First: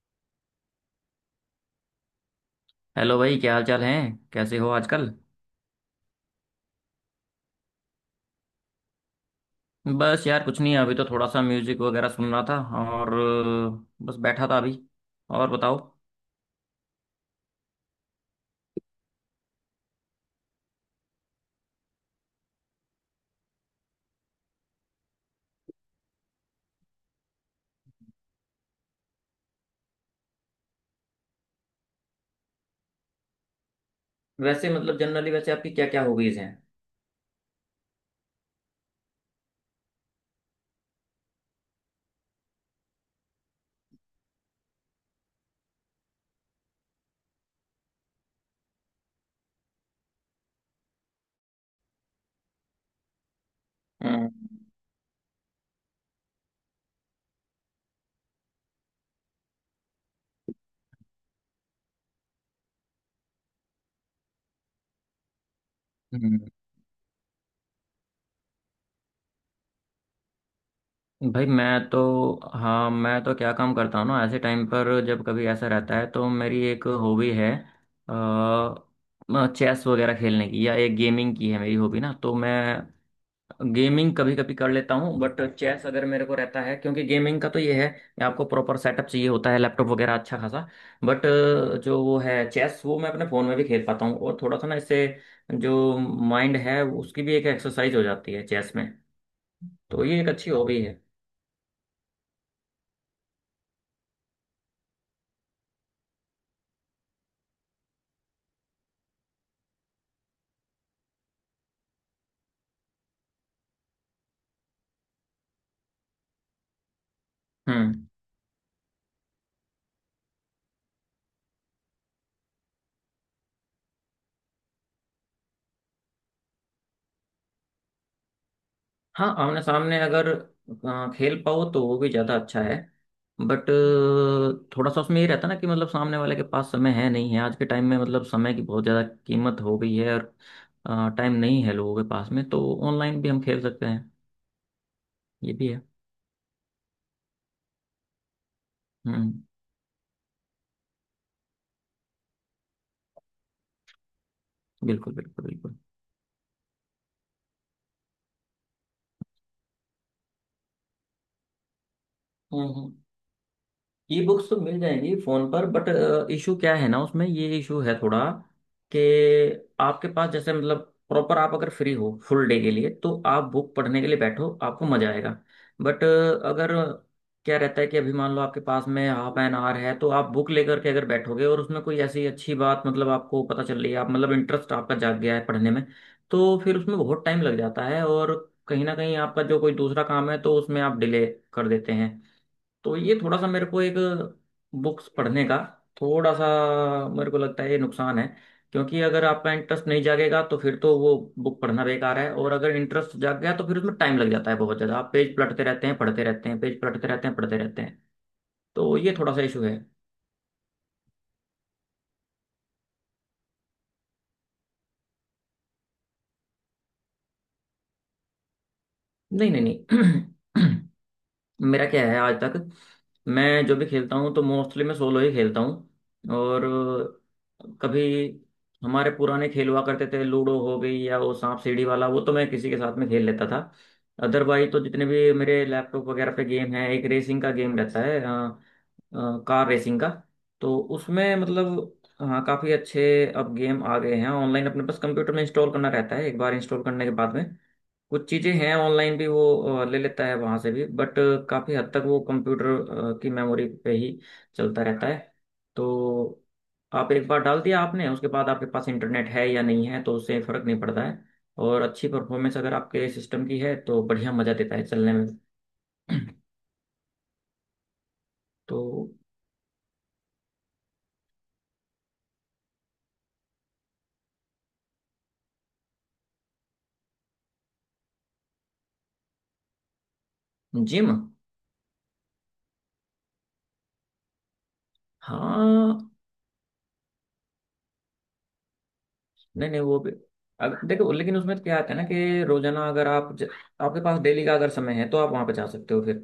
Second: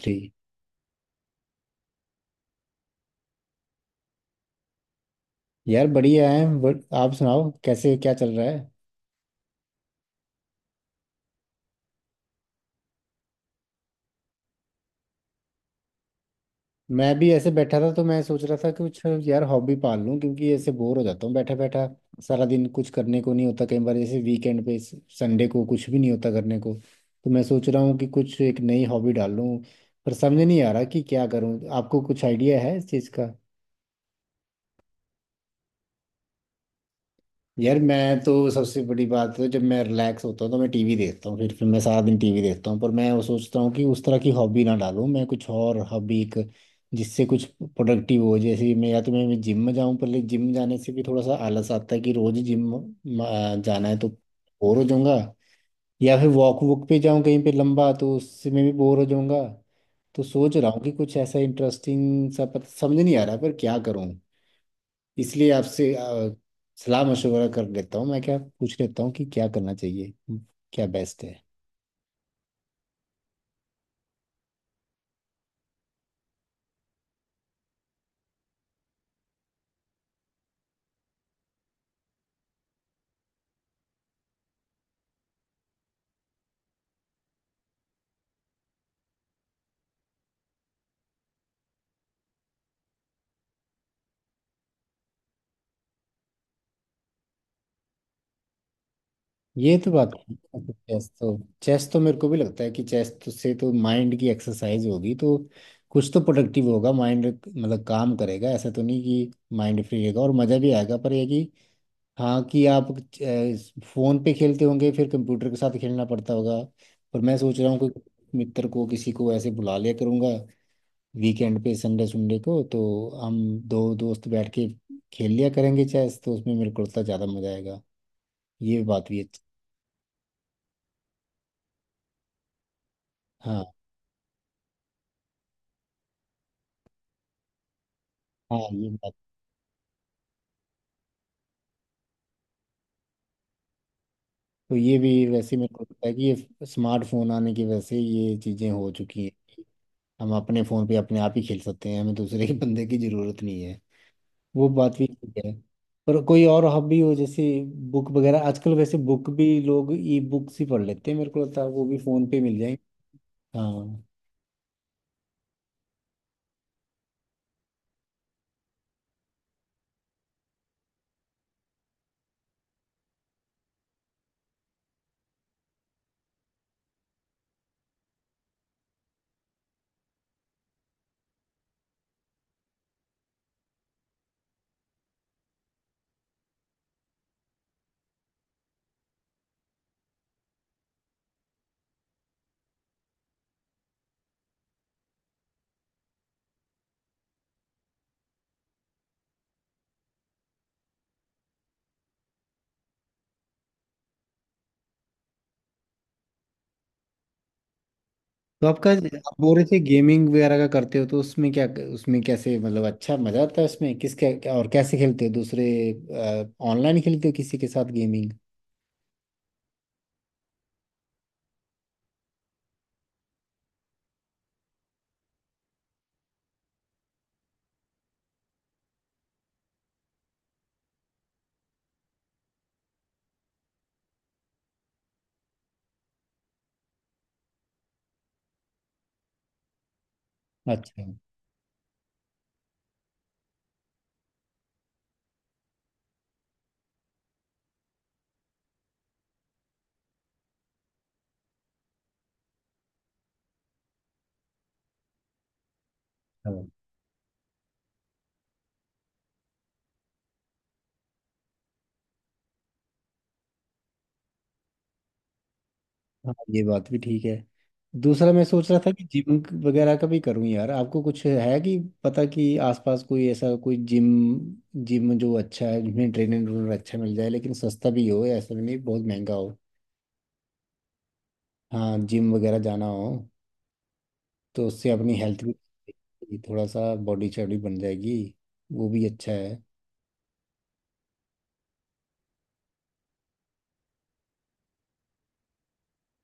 ठीक। हेलो भाई, क्या हाल चाल है। कैसे हो आजकल। यार बढ़िया है। बट आप सुनाओ कैसे क्या चल रहा है। बस यार कुछ नहीं, अभी तो थोड़ा सा म्यूजिक वगैरह सुन रहा था और बस बैठा था अभी। और बताओ। मैं भी ऐसे बैठा था तो मैं सोच रहा था कुछ। यार हॉबी पाल लूं क्योंकि ऐसे बोर हो जाता हूँ बैठा बैठा। सारा दिन कुछ करने को नहीं होता कई बार जैसे वीकेंड पे संडे को कुछ भी नहीं होता करने को। तो मैं सोच रहा हूँ कि कुछ एक नई हॉबी डाल लूं। पर समझ नहीं आ रहा कि क्या करूँ। आपको कुछ आइडिया है इस चीज़ का? वैसे मतलब जनरली वैसे आपकी क्या क्या हॉबीज हैं। यार मैं तो सबसे बड़ी बात है, जब मैं रिलैक्स होता हूँ तो मैं टीवी देखता हूँ, फिर मैं सारा दिन टीवी देखता हूँ। पर मैं वो सोचता हूँ कि उस तरह की हॉबी ना डालूँ, मैं कुछ और हॉबी एक जिससे कुछ प्रोडक्टिव हो। जैसे मैं या तो मैं जिम में जाऊँ, पर लेकिन जिम जाने से भी थोड़ा सा आलस आता है कि रोज जिम जाना है तो हम्म। बोर हो जाऊंगा। या फिर वॉक वॉक पे जाऊँ कहीं पे लंबा, तो उससे मैं भी बोर हो जाऊंगा। तो सोच रहा हूँ कि कुछ ऐसा इंटरेस्टिंग सा, पता समझ नहीं आ रहा पर क्या करूँ। इसलिए आपसे हम्म। सलाह मशवरा कर लेता हूँ। मैं क्या पूछ लेता हूँ कि क्या करना चाहिए, क्या बेस्ट है? भाई मैं तो हाँ, मैं तो क्या काम करता हूँ ना, ऐसे टाइम पर जब कभी ऐसा रहता है तो मेरी एक हॉबी है चेस वगैरह खेलने की, या एक गेमिंग की है मेरी हॉबी ना। तो मैं गेमिंग कभी कभी कर लेता हूँ, बट चेस अगर मेरे को रहता है, क्योंकि गेमिंग का तो ये है कि आपको प्रॉपर सेटअप चाहिए होता है, लैपटॉप वगैरह अच्छा खासा। बट जो वो है चेस, वो मैं अपने फ़ोन में भी खेल पाता हूँ, और थोड़ा सा ना इससे जो माइंड है उसकी भी एक एक्सरसाइज हो जाती है चेस में। ये तो तो बात ये एक अच्छी है। हॉबी है। चेस तो चेस तो मेरे को भी लगता है कि चेस तो से तो माइंड की एक्सरसाइज होगी, तो कुछ तो प्रोडक्टिव होगा, माइंड मतलब काम करेगा। ऐसा तो नहीं कि माइंड फ्री रहेगा, और मज़ा भी आएगा। पर ये कि हाँ कि आप फ़ोन पे खेलते होंगे फिर कंप्यूटर के साथ खेलना पड़ता होगा। पर मैं सोच रहा हूँ कि हम्म। मित्र को, किसी को ऐसे बुला लिया करूँगा वीकेंड पे, संडे संडे को। तो हम दो दोस्त बैठ के खेल लिया करेंगे चेस, तो उसमें मेरे को लगता है ज़्यादा मजा आएगा। ये बात भी हाँ, अच्छी। आमने सामने अगर खेल पाओ तो वो भी ज़्यादा अच्छा है। हाँ बट थोड़ा सा उसमें ये रहता ना कि मतलब सामने वाले के पास समय है नहीं है, आज के टाइम में मतलब समय हाँ, की बहुत ये ज़्यादा बात। कीमत हो गई है और टाइम नहीं है लोगों के पास में, तो ऑनलाइन भी हम खेल सकते हैं। तो ये भी ये वैसे भी मेरे को है। लगता है कि ये स्मार्टफोन आने की वजह से ये चीज़ें हो चुकी हैं। हम्म। हम अपने फ़ोन पे अपने आप ही खेल सकते हैं, हमें दूसरे के बंदे की ज़रूरत नहीं है। वो बात भी बिल्कुल ठीक बिल्कुल है। बिल्कुल। पर कोई और हॉबी हो जैसे बुक वगैरह। आजकल वैसे बुक भी लोग ई बुक्स ही पढ़ लेते हैं, मेरे को लगता है वो भी फ़ोन पे मिल हम्म। जाएंगे। हम्म। हाँ। ई बुक्स तो मिल जाएंगी फोन पर, बट इशू क्या है ना, उसमें ये इशू है थोड़ा कि आपके पास जैसे मतलब प्रॉपर आप अगर फ्री हो फुल डे के लिए तो आप बुक पढ़ने के लिए बैठो, आपको मजा आएगा। बट अगर क्या रहता है कि अभी मान लो आपके पास में हाफ एन आवर है तो आप बुक लेकर के अगर बैठोगे, और उसमें कोई ऐसी अच्छी बात, मतलब आपको पता चल रही है, आप मतलब इंटरेस्ट आपका जाग गया है पढ़ने में, तो फिर उसमें बहुत टाइम लग जाता है, और कहीं ना कहीं आपका जो कोई दूसरा काम है तो उसमें आप डिले कर देते हैं। तो ये थोड़ा सा मेरे को एक बुक्स पढ़ने का थोड़ा सा मेरे को लगता है ये नुकसान है, क्योंकि अगर आपका इंटरेस्ट नहीं जागेगा तो फिर तो वो बुक पढ़ना बेकार है, और अगर इंटरेस्ट जाग गया तो फिर उसमें टाइम लग जाता है बहुत ज़्यादा, आप पेज पलटते रहते हैं पढ़ते रहते हैं पेज पलटते रहते हैं पढ़ते रहते हैं। तो आपका, तो ये आप थोड़ा सा बोल इशू रहे है। थे गेमिंग वगैरह का करते हो, तो उसमें क्या उसमें कैसे मतलब अच्छा मजा आता है? उसमें किस क्या, क्या- और कैसे खेलते हो? दूसरे ऑनलाइन खेलते हो किसी के साथ गेमिंग? नहीं नहीं नहीं। मेरा क्या है, आज तक मैं जो भी खेलता हूँ तो मोस्टली मैं सोलो ही खेलता हूँ। और कभी हमारे पुराने खेल हुआ करते थे, लूडो हो गई या वो सांप सीढ़ी वाला, वो तो मैं किसी के साथ में खेल लेता था। अदरवाइज तो जितने भी मेरे लैपटॉप वगैरह पे गेम है एक रेसिंग का गेम रहता है, कार रेसिंग का। तो अच्छा। उसमें मतलब हाँ, काफ़ी अच्छे अब गेम आ गए हैं ऑनलाइन। अपने पास कंप्यूटर में इंस्टॉल करना रहता है, एक बार इंस्टॉल करने के बाद में। कुछ चीज़ें हैं ऑनलाइन भी, वो ले लेता है वहाँ से भी। बट काफ़ी हद तक वो कंप्यूटर की मेमोरी पे ही चलता रहता है। तो हाँ आप एक बार डाल दिया आपने, उसके बाद आपके पास इंटरनेट है या नहीं है तो उससे फ़र्क नहीं पड़ता है। और अच्छी परफॉर्मेंस अगर आपके सिस्टम की है तो बढ़िया मज़ा देता है चलने में। हाँ, ये बात भी ठीक है। दूसरा मैं सोच रहा तो। था कि जिम वगैरह का भी करूं, यार आपको कुछ है कि पता कि आसपास कोई ऐसा कोई जिम जिम जो अच्छा है, जिसमें ट्रेनर अच्छा मिल जाए, लेकिन सस्ता भी हो, ऐसा भी नहीं बहुत महंगा हो। जिम। हाँ जिम वगैरह जाना हो तो उससे अपनी हेल्थ हाँ, भी, थोड़ा सा बॉडी चौड़ी बन जाएगी। वो भी अच्छा है। नहीं नहीं, वो भी अगर देखो, लेकिन उसमें क्या आता है ना कि रोजाना अगर आप आपके पास डेली का अगर समय है तो आप वहाँ पे जा सकते हो, फिर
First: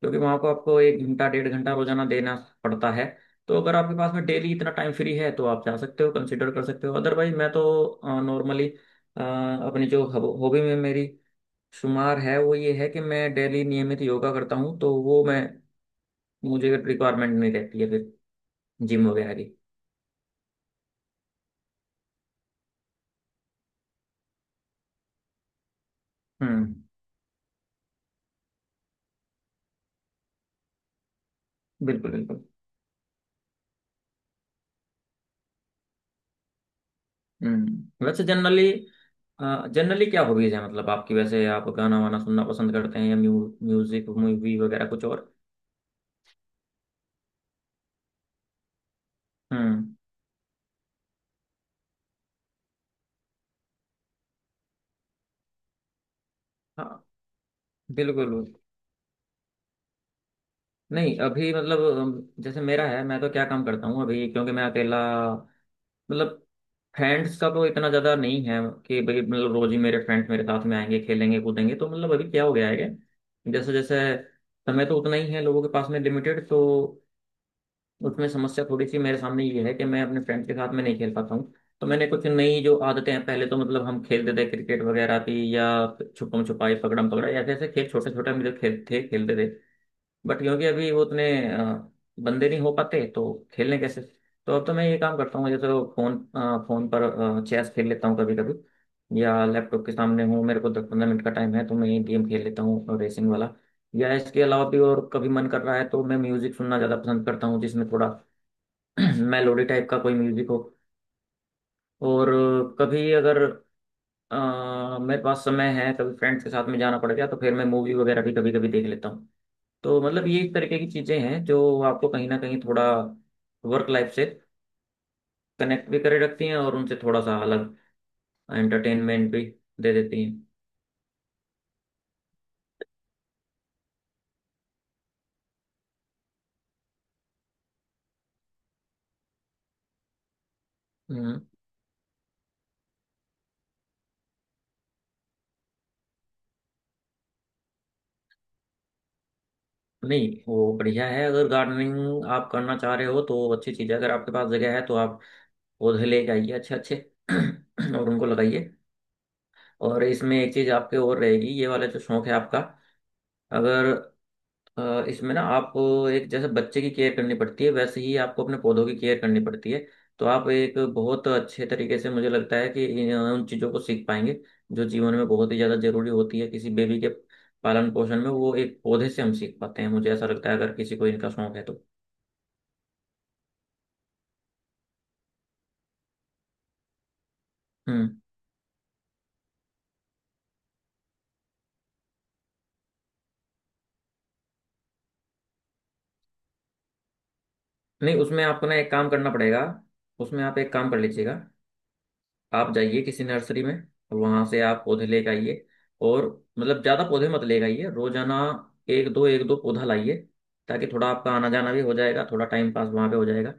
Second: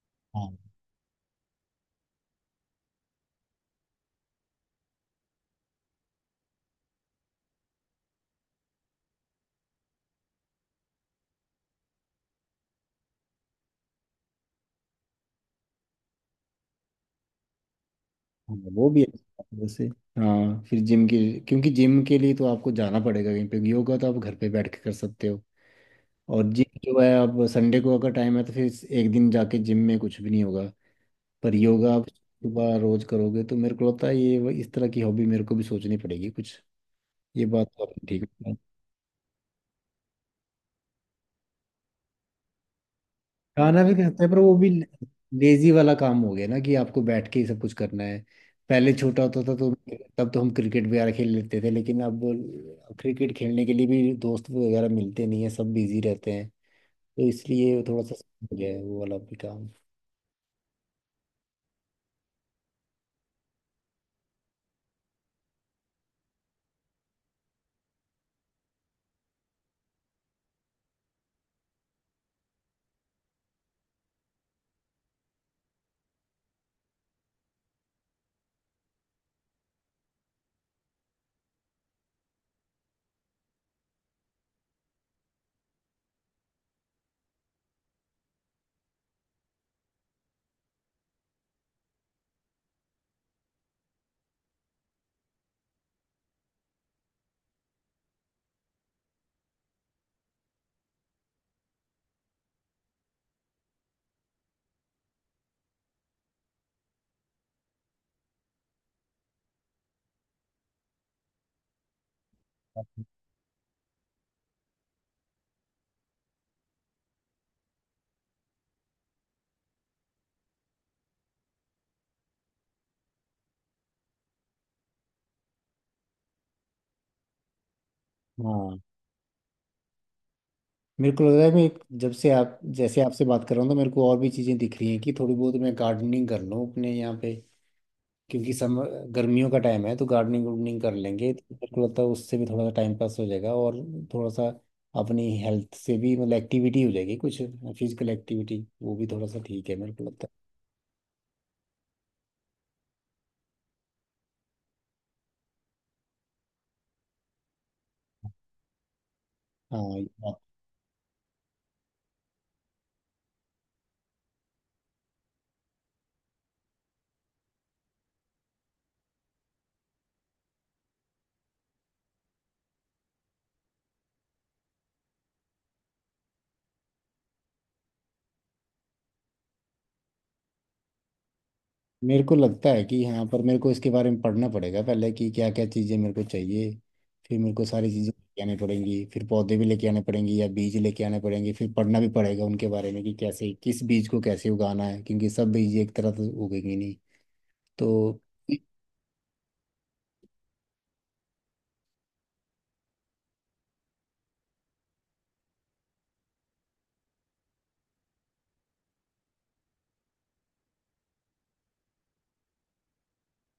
क्योंकि वहां को हाँ आपको एक घंटा डेढ़ घंटा रोजाना देना पड़ता है। तो अगर आपके पास में डेली इतना टाइम फ्री है तो आप जा सकते हो, कंसिडर कर सकते हो। अदरवाइज मैं तो नॉर्मली अपनी जो हॉबी में मेरी शुमार है वो ये है कि मैं डेली नियमित योगा करता हूँ, तो वो मैं मुझे रिक्वायरमेंट नहीं रहती है फिर हाँ, वो भी जिम वगैरह अच्छा की। है वैसे। हाँ फिर जिम के, क्योंकि जिम के लिए तो आपको जाना पड़ेगा कहीं पे, योगा तो आप घर पे बैठ के कर सकते हो। और हम्म। जिम जो है, अब संडे को अगर टाइम है तो फिर एक दिन जाके जिम में कुछ भी नहीं होगा। पर योगा आप बिल्कुल बिल्कुल। सुबह रोज करोगे तो मेरे को लगता है ये इस तरह की हॉबी मेरे को भी सोचनी पड़ेगी कुछ। ये बात तो आपने वैसे ठीक। जनरली जनरली क्या हॉबीज है मतलब आपकी, वैसे आप गाना वाना सुनना पसंद करते हैं या खाना भी म्यूजिक खाते हैं, पर वो मूवी भी वगैरह कुछ और। लेजी वाला काम हो गया ना कि आपको बैठ के ही सब कुछ करना है। पहले छोटा होता था तो हम्म। तब तो हम क्रिकेट वगैरह खेल लेते थे, लेकिन अब क्रिकेट खेलने के लिए भी दोस्त वगैरह मिलते नहीं है, सब बिजी रहते हैं। हाँ, तो इसलिए थोड़ा सा बिल्कुल। हो गया है वो वाला भी काम। नहीं अभी मतलब जैसे मेरा है, मैं तो क्या काम करता हूँ अभी क्योंकि मैं अकेला, मतलब फ्रेंड्स का तो इतना ज़्यादा नहीं है कि भाई मतलब रोज ही मेरे फ्रेंड्स मेरे साथ में आएंगे खेलेंगे कूदेंगे। तो मतलब अभी क्या हो गया है कि जैसे जैसे, समय तो उतना ही है लोगों के पास में लिमिटेड, तो उसमें समस्या थोड़ी सी मेरे सामने ये है कि मैं अपने फ्रेंड्स के साथ में नहीं खेल पाता हूँ। तो मैंने कुछ नई जो आदतें हैं, पहले तो मतलब हम खेलते थे क्रिकेट वगैरह थी, या छुपम छुपाई पकड़म पकड़ाई ऐसे ऐसे खेल छोटे छोटे हम जो खेल थे खेलते थे। बट क्योंकि अभी वो उतने अ, बंदे नहीं हो पाते तो खेलने कैसे। तो अब तो मैं ये काम करता हूँ, जैसे फोन फोन पर चेस खेल लेता हूँ कभी कभी, या लैपटॉप के सामने हूँ मेरे को दस पंद्रह मिनट का टाइम है तो मैं ये गेम खेल लेता हूँ रेसिंग वाला, या इसके अलावा भी। और कभी मन कर रहा है तो मैं म्यूजिक सुनना ज़्यादा पसंद करता हूँ जिसमें थोड़ा मेलोडी टाइप का कोई म्यूजिक हो। और कभी अगर मेरे पास समय है, कभी फ्रेंड्स के साथ में जाना पड़ गया तो फिर मैं मूवी वगैरह भी कभी कभी देख लेता हूँ। तो मतलब ये एक तरीके की चीजें हैं जो आपको कहीं ना कहीं थोड़ा वर्क लाइफ से कनेक्ट भी करे रखती हैं, और उनसे थोड़ा सा अलग हाँ। एंटरटेनमेंट भी दे देती हैं। मेरे को लग रहा है, मैं एक-, जब से आप जैसे आपसे बात कर रहा हूँ तो मेरे को और भी चीज़ें दिख रही हैं कि थोड़ी बहुत मैं गार्डनिंग कर लूँ अपने यहाँ पे, क्योंकि सम, गर्मियों का टाइम है तो गार्डनिंग वार्डनिंग कर लेंगे हम्म, तो मेरे को लगता है उससे भी थोड़ा सा टाइम पास हो जाएगा और थोड़ा सा अपनी हेल्थ से भी मतलब एक्टिविटी हो जाएगी कुछ, फिजिकल एक्टिविटी, वो भी थोड़ा सा ठीक है मेरे को लगता नहीं वो बढ़िया है, अगर गार्डनिंग आप करना चाह रहे हो तो अच्छी चीज़ है। अगर आपके पास जगह है तो आप पौधे लेके आइए अच्छे अच्छे, और उनको लगाइए। है। हाँ और ये इसमें बात-। एक चीज़ आपके और रहेगी, ये वाला जो शौक है आपका, अगर इसमें ना, आप एक जैसे बच्चे की केयर करनी पड़ती है वैसे ही आपको अपने पौधों की केयर करनी पड़ती है। तो आप एक बहुत अच्छे तरीके से, मुझे लगता है कि उन चीज़ों को सीख पाएंगे जो जीवन में बहुत ही ज़्यादा जरूरी होती है। किसी बेबी के पालन पोषण में, वो एक पौधे से हम सीख पाते हैं मुझे ऐसा लगता है, अगर किसी को इनका शौक है तो। मेरे को लगता है कि हाँ, पर मेरे को इसके बारे में पढ़ना पड़ेगा पहले कि क्या क्या चीज़ें मेरे को चाहिए। फिर मेरे को सारी चीज़ें हम्म लेके आनी पड़ेंगी, फिर पौधे भी लेके आने पड़ेंगे या बीज लेके आने पड़ेंगे, फिर पढ़ना भी पड़ेगा उनके बारे में कि कैसे, किस बीज को कैसे उगाना है, क्योंकि सब बीज एक तरह से उगेंगे नहीं। नहीं तो उसमें आपको ना एक काम करना पड़ेगा। उसमें आप एक काम कर लीजिएगा, आप जाइए किसी नर्सरी में, और वहां से आप पौधे लेके आइए। और मतलब ज्यादा पौधे मत लेके आइए रोजाना, एक दो पौधा लाइए, ताकि थोड़ा आपका आना जाना भी हो जाएगा, थोड़ा टाइम पास वहां पे हो जाएगा।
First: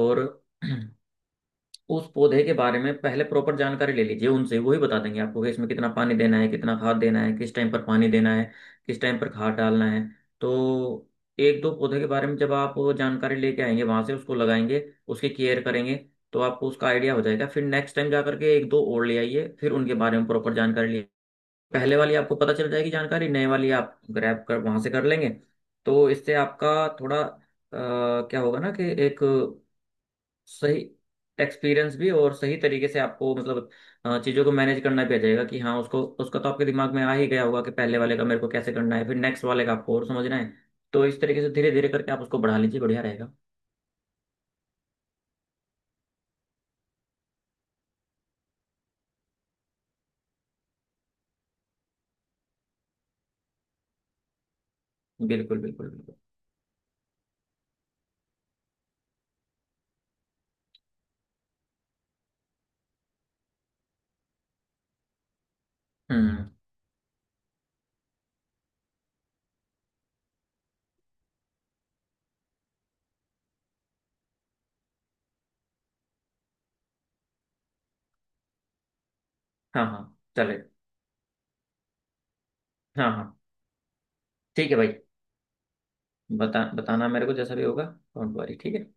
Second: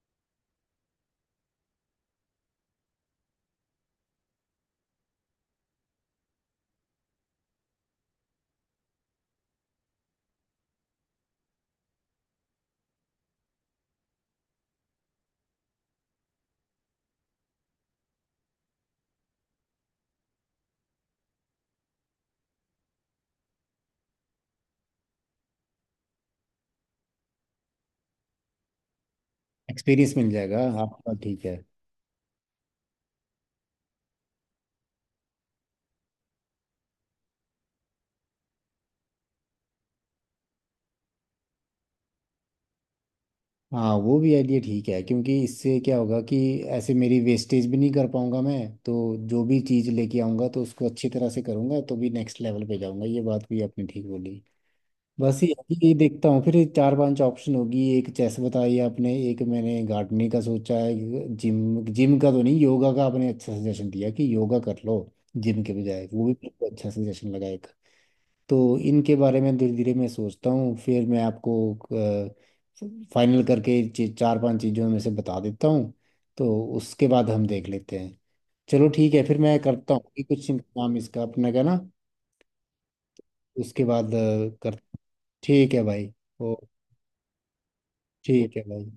और उस पौधे के बारे में पहले प्रॉपर जानकारी ले लीजिए, उनसे वही बता देंगे आपको कि इसमें कितना पानी देना है, कितना खाद देना है, किस टाइम पर पानी देना है, किस टाइम पर खाद डालना है। तो एक दो पौधे के बारे में जब आप जानकारी लेके आएंगे वहां से, उसको लगाएंगे, उसकी केयर करेंगे, तो आपको उसका आइडिया हो जाएगा। फिर नेक्स्ट टाइम जा करके एक दो और ले आइए, फिर उनके बारे में प्रॉपर जानकारी लिए, पहले वाली आपको पता चल जाएगी जानकारी, नए वाली आप ग्रैब कर वहां से कर लेंगे। तो इससे आपका थोड़ा क्या होगा ना कि एक एक्सपीरियंस मिल जाएगा सही आपका, ठीक है। एक्सपीरियंस भी, और सही तरीके से आपको मतलब चीज़ों को मैनेज करना भी आ जाएगा, कि हाँ उसको उसका तो आपके दिमाग में आ ही गया होगा कि पहले वाले का मेरे को कैसे करना है, फिर नेक्स्ट वाले का आपको और समझना है। तो इस तरीके से धीरे धीरे करके आप उसको बढ़ा लीजिए, बढ़िया रहेगा। हाँ वो भी आइडिया ठीक है, क्योंकि इससे क्या होगा कि ऐसे मेरी वेस्टेज भी नहीं कर पाऊंगा मैं। तो जो भी चीज़ लेके आऊंगा तो उसको अच्छी तरह से करूंगा तो भी नेक्स्ट लेवल पे जाऊंगा। ये बात भी आपने ठीक बोली। बस ये बिल्कुल है कि बिल्कुल ये बिल्कुल। देखता हूँ, फिर ये चार पांच ऑप्शन होगी। एक चेस बताई आपने, एक मैंने गार्डनिंग का सोचा है। जिम जिम का तो नहीं, योगा का आपने अच्छा सजेशन दिया कि योगा कर लो जिम के बजाय, वो भी हम्म। मेरे को अच्छा सजेशन लगा। तो इनके बारे में धीरे धीरे मैं सोचता हूँ, फिर मैं आपको फाइनल करके चार पांच चीज़ों में से बता देता हूँ। तो उसके बाद हम देख लेते हैं। चलो ठीक है, फिर मैं हाँ करता हूँ हाँ, कि कुछ चलेगा। काम इसका अपने का ना। हाँ हाँ। उसके बाद ठीक है कर। भाई। ठीक है भाई। ओ, बताना मेरे को जैसा भी होगा। Don't worry. ठीक है ठीक भाई। है।